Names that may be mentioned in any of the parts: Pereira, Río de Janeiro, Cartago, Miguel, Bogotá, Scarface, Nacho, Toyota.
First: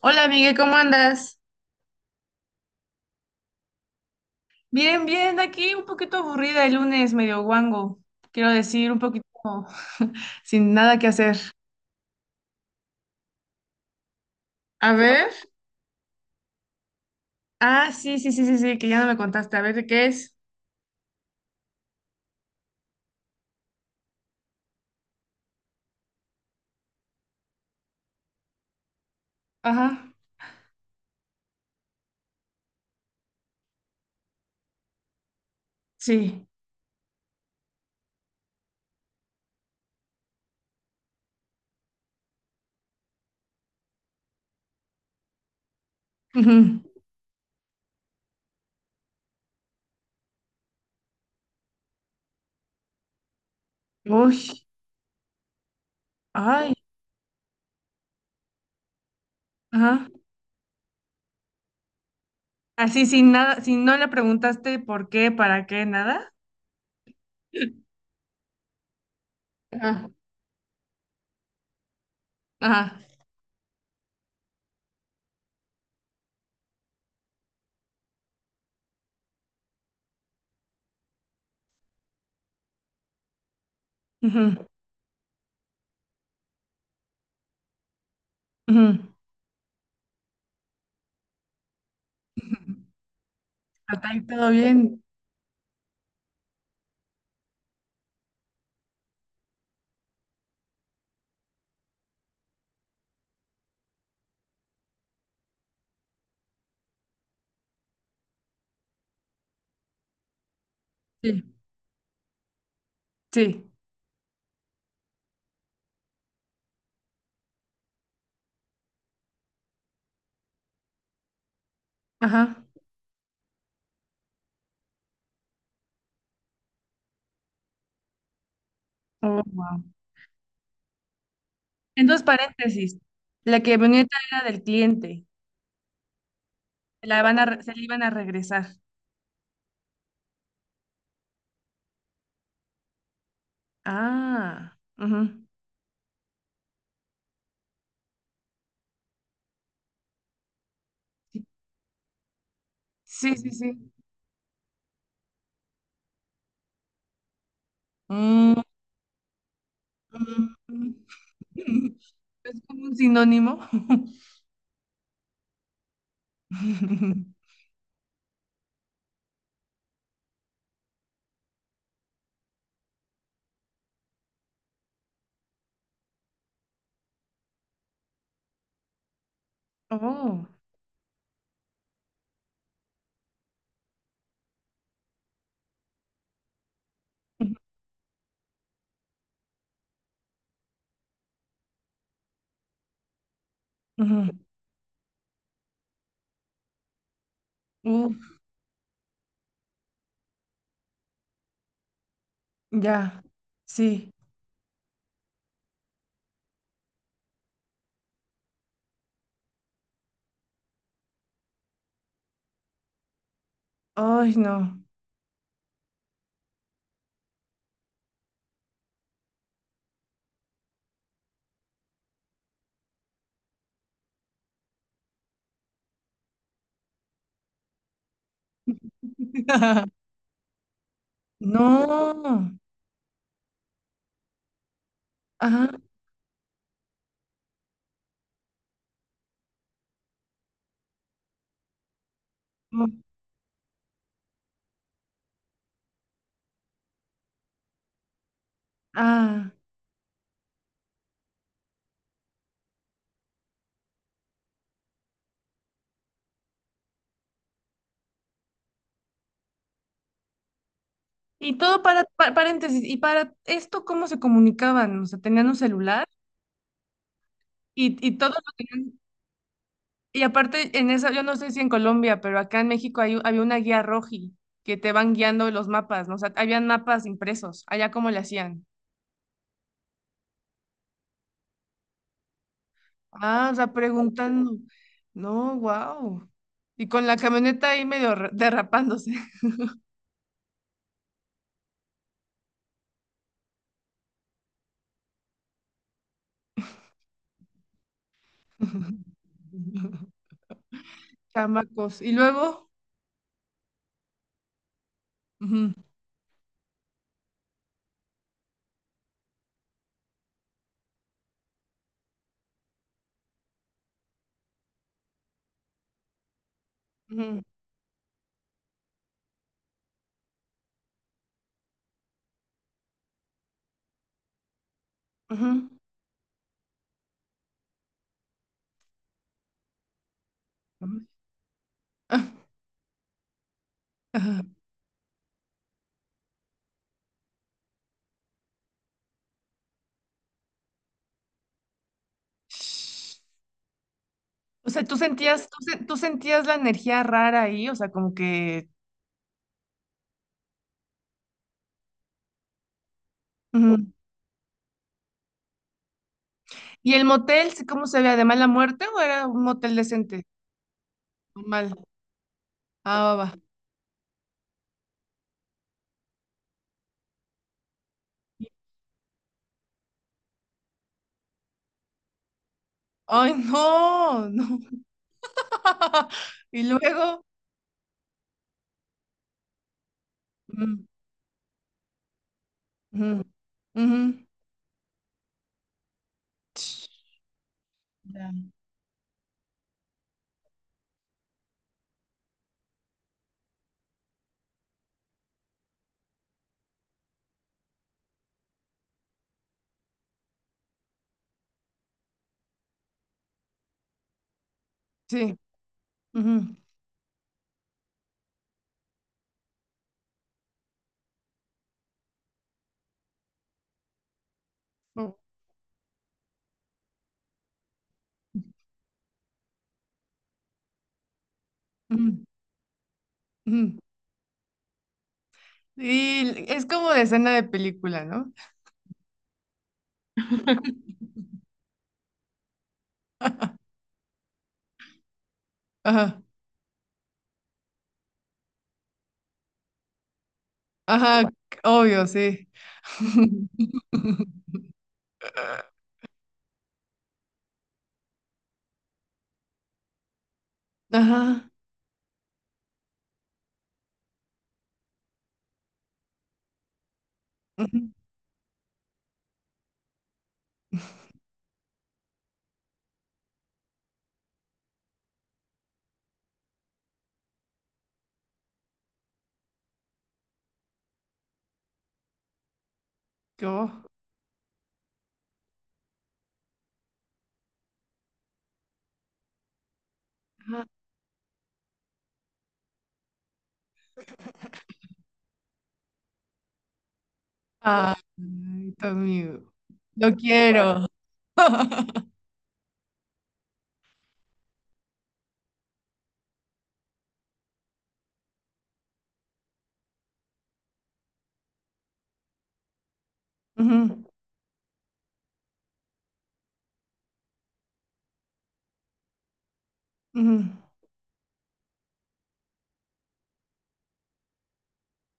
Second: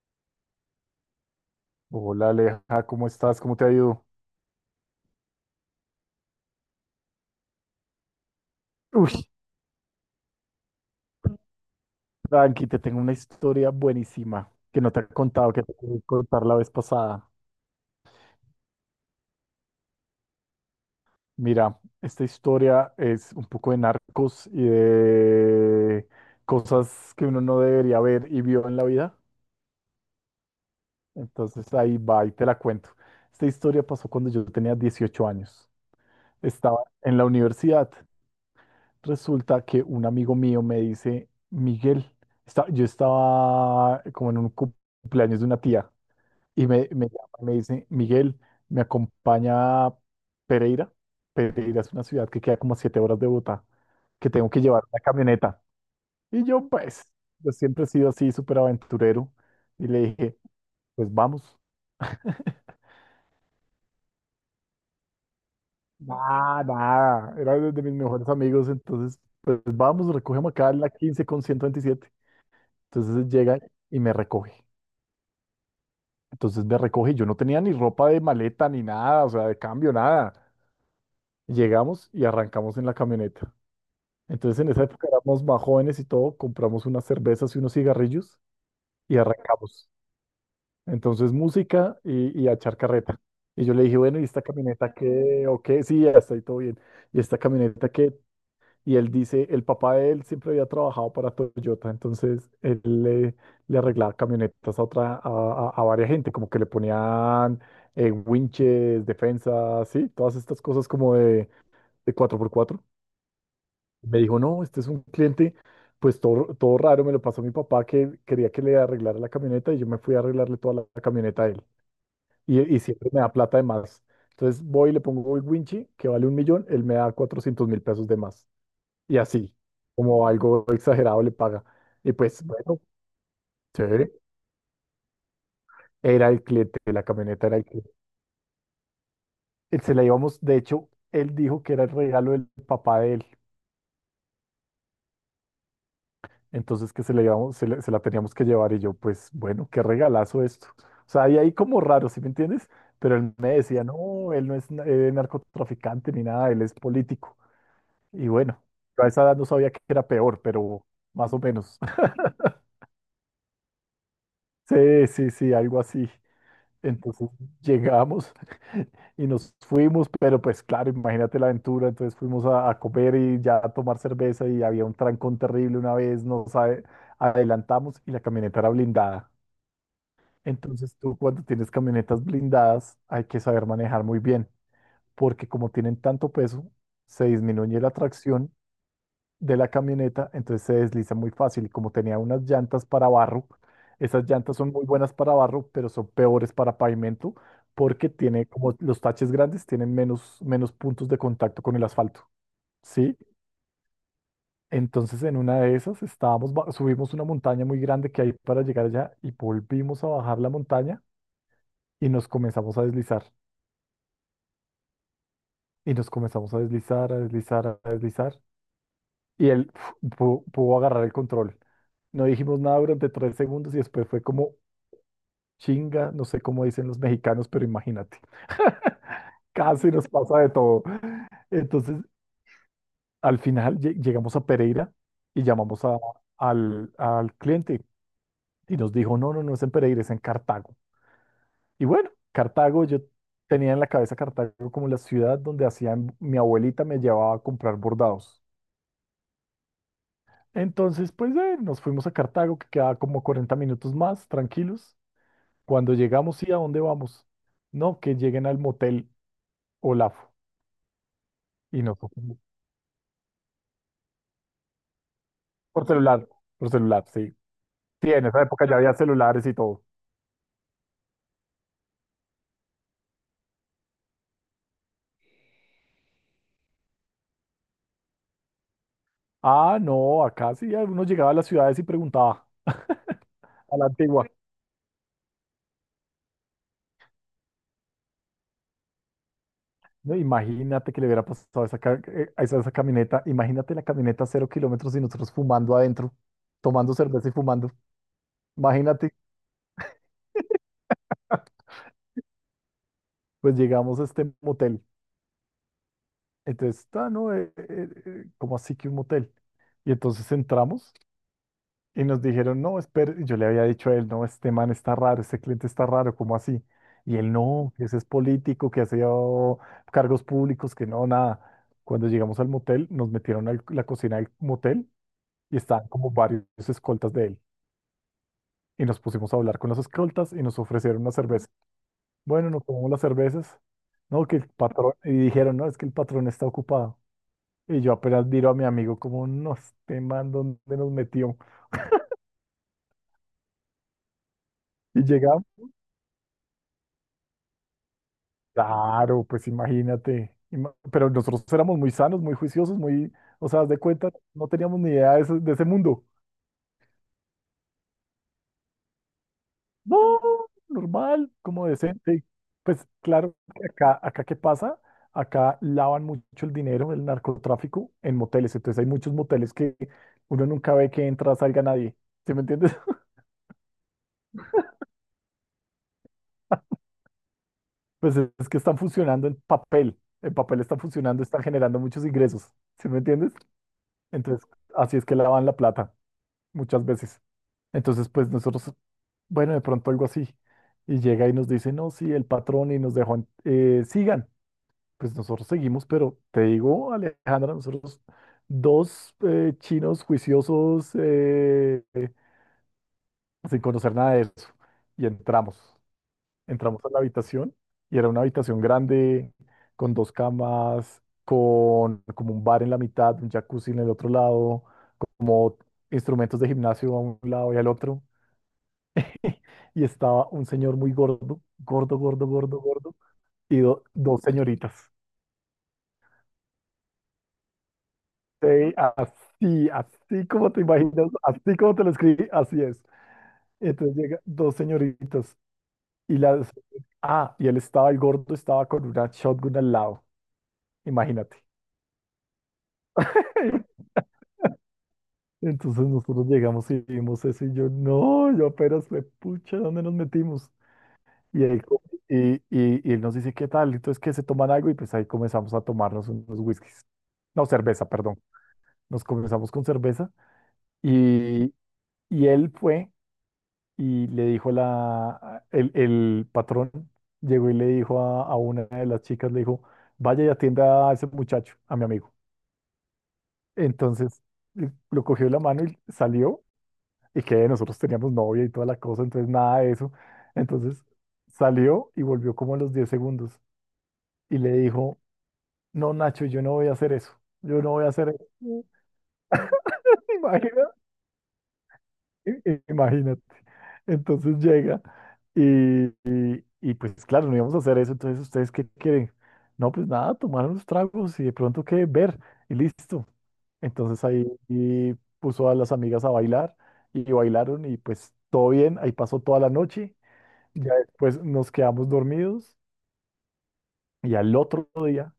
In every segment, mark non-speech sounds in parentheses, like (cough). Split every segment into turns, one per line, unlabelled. Hola Miguel, ¿cómo andas?
Hola Aleja, ¿cómo estás? ¿Cómo te ha ido?
Bien, bien, aquí un poquito aburrida el lunes, medio guango. Quiero decir, un
Uy,
poquito (laughs) sin nada que hacer.
tranqui, te tengo una historia buenísima que no
A
te he
ver.
contado, que te quería contar la vez pasada.
Ah, sí, sí, sí, sí, sí, que ya no me contaste. A ver, ¿de qué es?
Mira, esta historia es un poco de narcos y de cosas que uno no debería ver y vio en la vida.
Ajá,
Entonces ahí va y te la cuento. Esta historia pasó cuando yo tenía 18 años.
sí.
Estaba en la universidad. Resulta que un amigo mío me dice, Miguel, yo estaba como en un cumpleaños de una tía.
(laughs)
Y
Ujú.
me llama y me dice, Miguel, ¿me acompaña a Pereira? Pereira es una ciudad que queda como a 7 horas de Bogotá, que
Uy,
tengo que llevar una camioneta. Y yo,
ay,
pues, yo siempre he sido así, súper aventurero. Y le
ajá.
dije, pues vamos. (laughs)
Así sin nada, si no le preguntaste por qué, para qué, nada.
Nada, nada. Era uno de
(laughs)
mis mejores amigos, entonces, pues
Ajá,
vamos, recogemos acá en la 15 con 127.
ajá.
Entonces llega y me recoge. Entonces me recoge. Yo no tenía ni ropa de maleta ni nada, o sea, de cambio, nada. Llegamos y arrancamos en la camioneta.
Ujú,
Entonces en esa época éramos más jóvenes y todo, compramos unas cervezas y unos cigarrillos
ujú.
y arrancamos. Entonces música y a echar carreta. Y yo le dije,
Hasta
bueno,
ahí
¿y esta
todo
camioneta
bien.
qué? ¿O qué? Sí, ya está ahí todo bien. ¿Y esta camioneta qué? Y él dice, el papá de él siempre había trabajado para Toyota, entonces él le, le arreglaba camionetas a otra, a varias gente, como que le ponían winches, defensas, sí, todas estas cosas como
Sí,
de 4x4.
sí,
Me dijo, no, este es un cliente, pues todo, todo raro, me lo pasó mi papá que quería que le arreglara la camioneta y yo me fui a arreglarle toda la camioneta a él.
ajá.
Y siempre me da plata de más. Entonces voy y le pongo el winchi, que vale 1.000.000, él me da 400.000 pesos de más. Y
Oh,
así,
wow.
como algo exagerado le paga.
En
Y
dos
pues bueno,
paréntesis, la
chévere,
camioneta era del cliente,
era el cliente, la camioneta era el
se la
cliente.
iban a regresar.
Él Se la íbamos, de hecho, él dijo que era el regalo del papá de él,
Ah, ujú.
entonces que se, la íbamos- se la teníamos que llevar y yo, pues bueno, qué regalazo esto. O sea, y ahí como raro, ¿sí me entiendes? Pero él
Sí,
me
sí, sí.
decía, no, él no es narcotraficante ni nada, él es político. Y
Mm,
bueno, yo a esa edad no sabía que era peor,
mm,
pero más o
mm.
menos.
(laughs)
(laughs)
Es como un sinónimo.
Sí, sí, sí, algo así. Entonces
(laughs)
llegamos (laughs) y nos fuimos, pero pues claro, imagínate la aventura. Entonces fuimos a comer y ya a tomar cerveza y había un trancón terrible una vez, nos adelantamos y la camioneta era blindada.
Oh,
Entonces tú cuando tienes camionetas blindadas hay que saber manejar muy bien, porque como tienen tanto peso, se disminuye la tracción de la camioneta, entonces se desliza muy fácil. Y como tenía unas llantas para barro, esas
ujú.
llantas son muy buenas para barro, pero son peores para pavimento, porque
Uf,
tiene como los taches grandes tienen menos, menos puntos de contacto con el asfalto, ¿sí?
ya, sí.
Entonces en una de esas estábamos, subimos una montaña muy grande que hay para llegar allá y volvimos a bajar la montaña y nos comenzamos a deslizar.
Ay, no.
Y nos comenzamos a deslizar, a deslizar, a deslizar. Y él pudo agarrar el control. No dijimos nada durante 3 segundos y después fue como chinga, no sé cómo dicen los mexicanos, pero imagínate, casi
(laughs)
nos pasa de todo. Entonces,
No.
al final llegamos a Pereira y
Ajá.
llamamos al cliente y nos dijo, no, no, no es en Pereira, es en Cartago. Y bueno, Cartago,
No.
yo tenía en la cabeza Cartago como la ciudad donde hacían, mi abuelita me llevaba a comprar bordados.
Ah.
Entonces, pues nos fuimos a Cartago, que queda como 40 minutos más, tranquilos. Cuando llegamos, ¿y a dónde vamos? No, que lleguen al motel Olafo.
Y todo
Y
para,
nosotros,
paréntesis. ¿Y para esto cómo se comunicaban? O sea, ¿tenían un
por
celular?
celular, por celular, sí.
Y,
Sí,
y
en
todo
esa
lo
época ya había
tenían-
celulares y todo.
y aparte en esa, yo no sé si en Colombia, pero acá en México hay, había una guía roji que te van guiando los mapas, ¿no? O sea, habían mapas impresos, allá cómo le hacían.
Ah, no, acá sí, uno llegaba a las ciudades y preguntaba
Ah, o sea,
a la antigua.
preguntando. No, wow. Y con la camioneta ahí medio derrapándose.
No, imagínate que le hubiera pasado a esa camioneta. Imagínate la camioneta a 0 kilómetros y nosotros fumando adentro, tomando cerveza y fumando. Imagínate,
(laughs) Chamacos. Y luego.
pues llegamos a este motel.
Ujú,
Entonces, está, ¿no? Como así que un motel. Y entonces entramos y nos dijeron, no, espera, yo le había dicho a él, no, este man está raro, este cliente está raro, ¿cómo así? Y él,
ujú,
no, que ese es político, que hacía cargos públicos, que no, nada. Cuando llegamos al motel, nos metieron a la cocina del motel y
ujú,
estaban como varios escoltas de él. Y nos pusimos a hablar con los escoltas y nos ofrecieron
ujú.
una cerveza.
Ah,
Bueno, nos tomamos las cervezas. No, que
ajá.
el patrón, y dijeron, no, es que el patrón está ocupado. Y yo apenas miro a mi amigo como nos te mando dónde nos metió.
Shh. O sea, tú
Y llegamos,
sentías, tú sentías la energía rara ahí, o sea, como que.
claro, pues imagínate. Pero nosotros éramos muy sanos, muy juiciosos, muy, o sea, haz
Ujú.
de cuenta, no teníamos ni idea de ese mundo.
¿Y el motel, sí, cómo se ve? ¿De mala muerte o era un motel
No,
decente?
normal, como
Normal.
decente. Pues
Ah, va,
claro,
va.
que acá, acá ¿qué pasa? Acá lavan mucho el dinero, el narcotráfico, en moteles. Entonces hay muchos moteles que uno nunca ve que entra, salga nadie. ¿Sí me entiendes?
Ay, no, no. (laughs) Y luego.
Pues es que están funcionando en papel. En papel están
Mm,
funcionando, están generando muchos ingresos. ¿Sí me
ujú,
entiendes?
ujú,
Entonces, así es que lavan la plata muchas
ch,
veces. Entonces, pues
ya,
nosotros, bueno, de pronto algo así. Y llega y nos dice, no, sí, el patrón y nos dejó, sigan. Pues nosotros seguimos, pero te digo, Alejandra, nosotros dos chinos juiciosos, sin conocer nada de eso. Y
sí.
entramos.
Ujú,
Entramos a la habitación y era una habitación grande, con dos camas, con como un bar en la mitad, un jacuzzi en el otro lado,
u-
como instrumentos de gimnasio a un lado y al otro. (laughs) Y estaba un señor muy gordo, gordo,
ujú,
gordo, gordo, gordo, y
ujú.
dos señoritas.
Y es como de escena de película, ¿no?
Sí, así, así como te imaginas, así como te lo escribí, así es.
(laughs)
Entonces llega dos señoritas y
Ajá,
las... Ah, y él estaba, el gordo estaba con una shotgun al lado,
ajá,
imagínate.
obvio, sí.
(laughs)
(laughs)
Entonces nosotros llegamos y vimos eso y yo, no, yo apenas fue, pucha, ¿dónde nos metimos? Y
Ajá.
él, co- y él nos dice, ¿qué tal? Entonces, ¿que se toman algo? Y pues ahí comenzamos a tomarnos unos whiskies. No, cerveza,
Ujú,
perdón. Nos comenzamos con cerveza y, y él fue y le dijo la, el patrón, llegó y le dijo a una de las chicas, le dijo, vaya y atienda a ese muchacho, a mi amigo.
yo,
Entonces, lo cogió de la mano y salió y que nosotros teníamos novia y toda la cosa, entonces nada de eso.
ajá.
Entonces salió y volvió como a los 10 segundos y le dijo, no, Nacho, yo no voy a hacer eso, yo no voy a
Ay,
hacer eso. (laughs)
tu amigo. Lo
Imagina-
quiero. (laughs)
Imagínate. Entonces llega y, pues claro, no íbamos a hacer eso, entonces ¿ustedes qué quieren? No, pues nada, tomar unos tragos y de pronto qué ver y listo. Entonces
Ujú.
ahí y puso a las amigas a bailar y bailaron y pues todo bien, ahí pasó toda la noche.
Ujú,
Ya después nos quedamos dormidos y al otro día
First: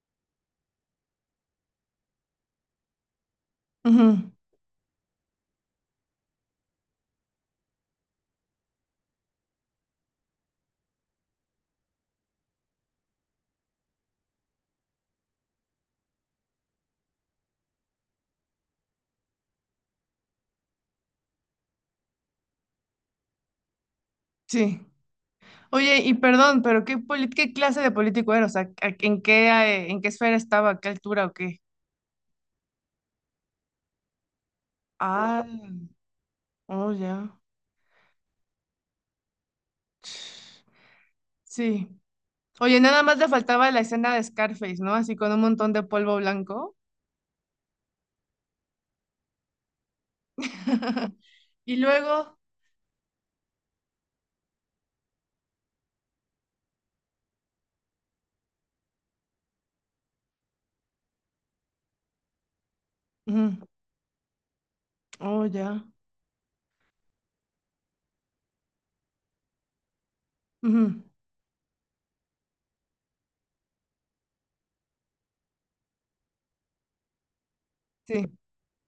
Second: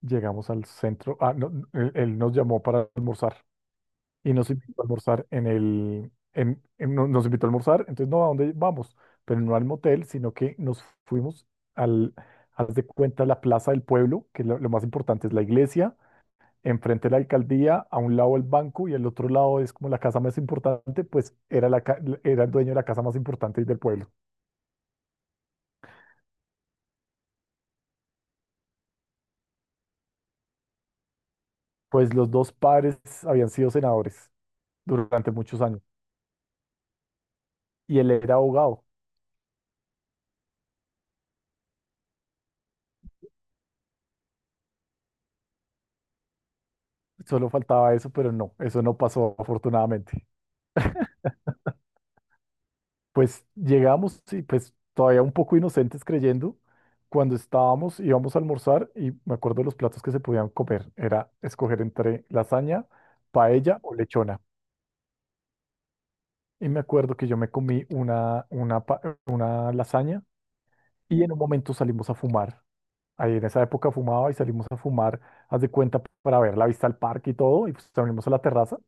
llegamos al centro. Ah, no, no, él nos llamó para almorzar
ujú,
y nos invitó a almorzar en el. En- no- nos invitó a almorzar, entonces no, ¿a dónde vamos? Pero no al motel, sino que nos fuimos al. Haz de cuenta la plaza del pueblo, que lo más importante es la iglesia, enfrente la alcaldía, a un lado el banco y al otro lado es como la casa más importante, pues era el dueño de la casa más importante del pueblo.
sí. Oye, y perdón, pero ¿qué, qué clase de político era? O sea, en qué esfera estaba? ¿A qué altura o qué?
Pues los dos padres habían sido senadores durante
Ah,
muchos años.
oh, ya.
Y él era abogado,
Sí. Oye, nada más le faltaba la escena de Scarface, ¿no? Así con un montón de polvo blanco.
solo faltaba eso, pero no, eso no pasó afortunadamente.
(laughs) Y luego...
Pues llegamos y pues todavía un poco inocentes creyendo, cuando estábamos, íbamos a almorzar y me acuerdo los platos que se podían comer, era escoger entre lasaña,
Ujú,
paella o lechona.
oh, ya.
Y me acuerdo que yo me comí una, una lasaña
Ujú,
y en un momento salimos a fumar. Ahí en esa época fumaba y salimos a fumar, haz de cuenta, para ver la vista al parque y todo, y pues salimos a
sí.
la terraza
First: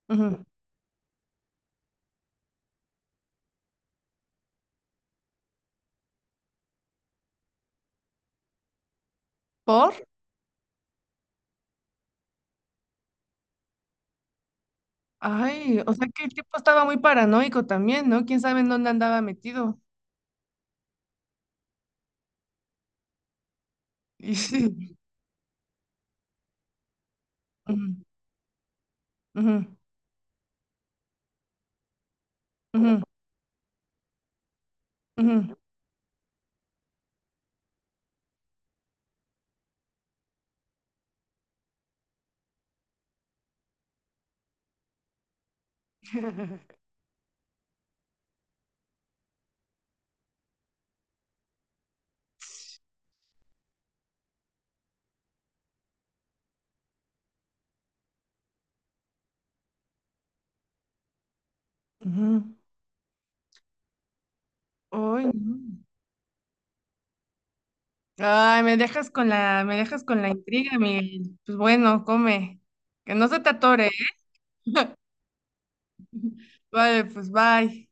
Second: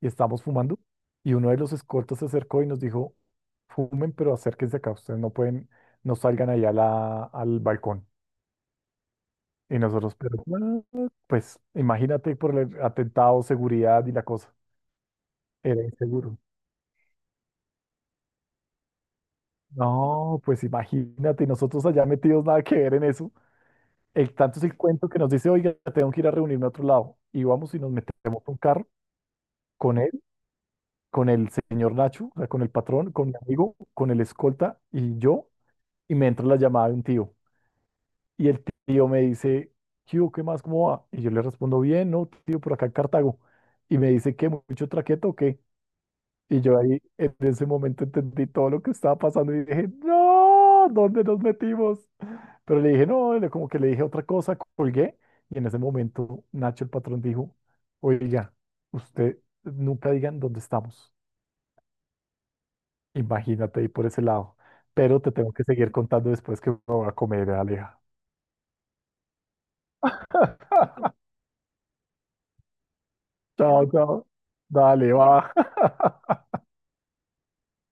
y estábamos
Ujú.
fumando. Y uno de los escoltas se acercó y nos dijo, fumen, pero acérquense acá, ustedes no pueden, no salgan ahí a al balcón. Y
¿Por?
nosotros, pero, "What?". Pues imagínate por el atentado, seguridad y la cosa,
Ay,
era
o sea que el
inseguro.
tipo estaba muy paranoico también, ¿no? ¿Quién sabe en dónde andaba metido?
No, pues imagínate, y nosotros allá metidos nada que ver en eso. El
Y
tanto es el
sí.
cuento que nos dice, oiga, tengo que ir a reunirme a otro lado. Y
(laughs)
vamos y nos
Ujú,
metemos a un carro
ujú,
con él, con el señor Nacho, o sea, con el
ujú.
patrón, con mi amigo, con el escolta y yo,
Ujú,
y me entra la llamada de un tío. Y el tío me dice, ¿qué hubo? ¿Qué más? ¿Cómo va? Y yo le respondo, bien, no, tío, por acá en Cartago. Y me dice, ¿qué? ¿Mucho traqueto o qué? Y yo ahí, en ese momento, entendí todo lo que estaba pasando y dije, no, ¿dónde nos metimos? Pero le dije, no, como que le dije otra cosa, colgué. Y en ese momento, Nacho, el patrón, dijo, oiga, usted nunca digan dónde estamos.
ujú.
Imagínate ahí por ese lado. Pero
Ay,
te tengo
no.
que seguir contando después que me voy a comer, Aleja.
Ay, me dejas con la intriga,
(laughs)
Miguel. Pues bueno, come. Que no se te
Chao,
atore, ¿eh?
chao. Dale, va. (laughs)
(laughs) Vale, pues bye.